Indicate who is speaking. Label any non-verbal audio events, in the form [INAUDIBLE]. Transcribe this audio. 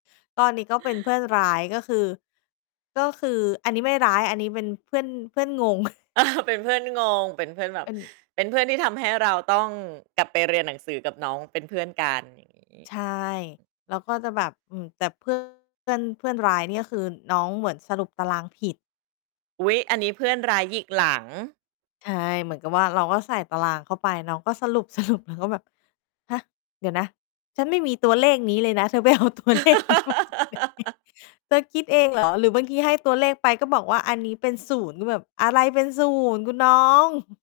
Speaker 1: ก็อันนี้ก็เป็นเพื่อนร้าย ก็คือ ก็คือ อันนี้ไม่ร้าย อันนี้เป็นเพื่อน เพื่อนงง [CHUCKLES]
Speaker 2: [CHUCKLES] เป็นเพื่อนงง เป็นเพื่อนแบ
Speaker 1: เ
Speaker 2: บ
Speaker 1: ป็น
Speaker 2: เป็นเพื่อนที่ทำให้เราต้องกลับไปเรียนหนังสือกับน้องเป็นเพื่อนกัน อย่างงี้
Speaker 1: ใช่ แล้วก็จะแบบ อือ แต่ เพื่อน เพื่อน เพื่อนร้ายนี่คือ น้องเหมือนสรุปตารางผิด
Speaker 2: อุ๊ย อันนี้เพื่อนร้ายหยิกหลัง
Speaker 1: ใช่ เหมือนกับว่า เราก็ใส่ตารางเข้าไป น้องก็ สรุป ๆ แล้วก็แบบ "ฮะ เดี๋ยวนะ ฉันไม่มีตัวเลขนี้เลยนะ เธอไปเอาตัวเลขนี้มาจากไหน?
Speaker 2: [LAUGHS]
Speaker 1: เธอคิดเอง เหรอ?" หรือบางทีให้ตัวเลขไป ก็บอกว่าอันนี้เป็น 0 แบบ "อะไรเป็น 0 คุณน้อง"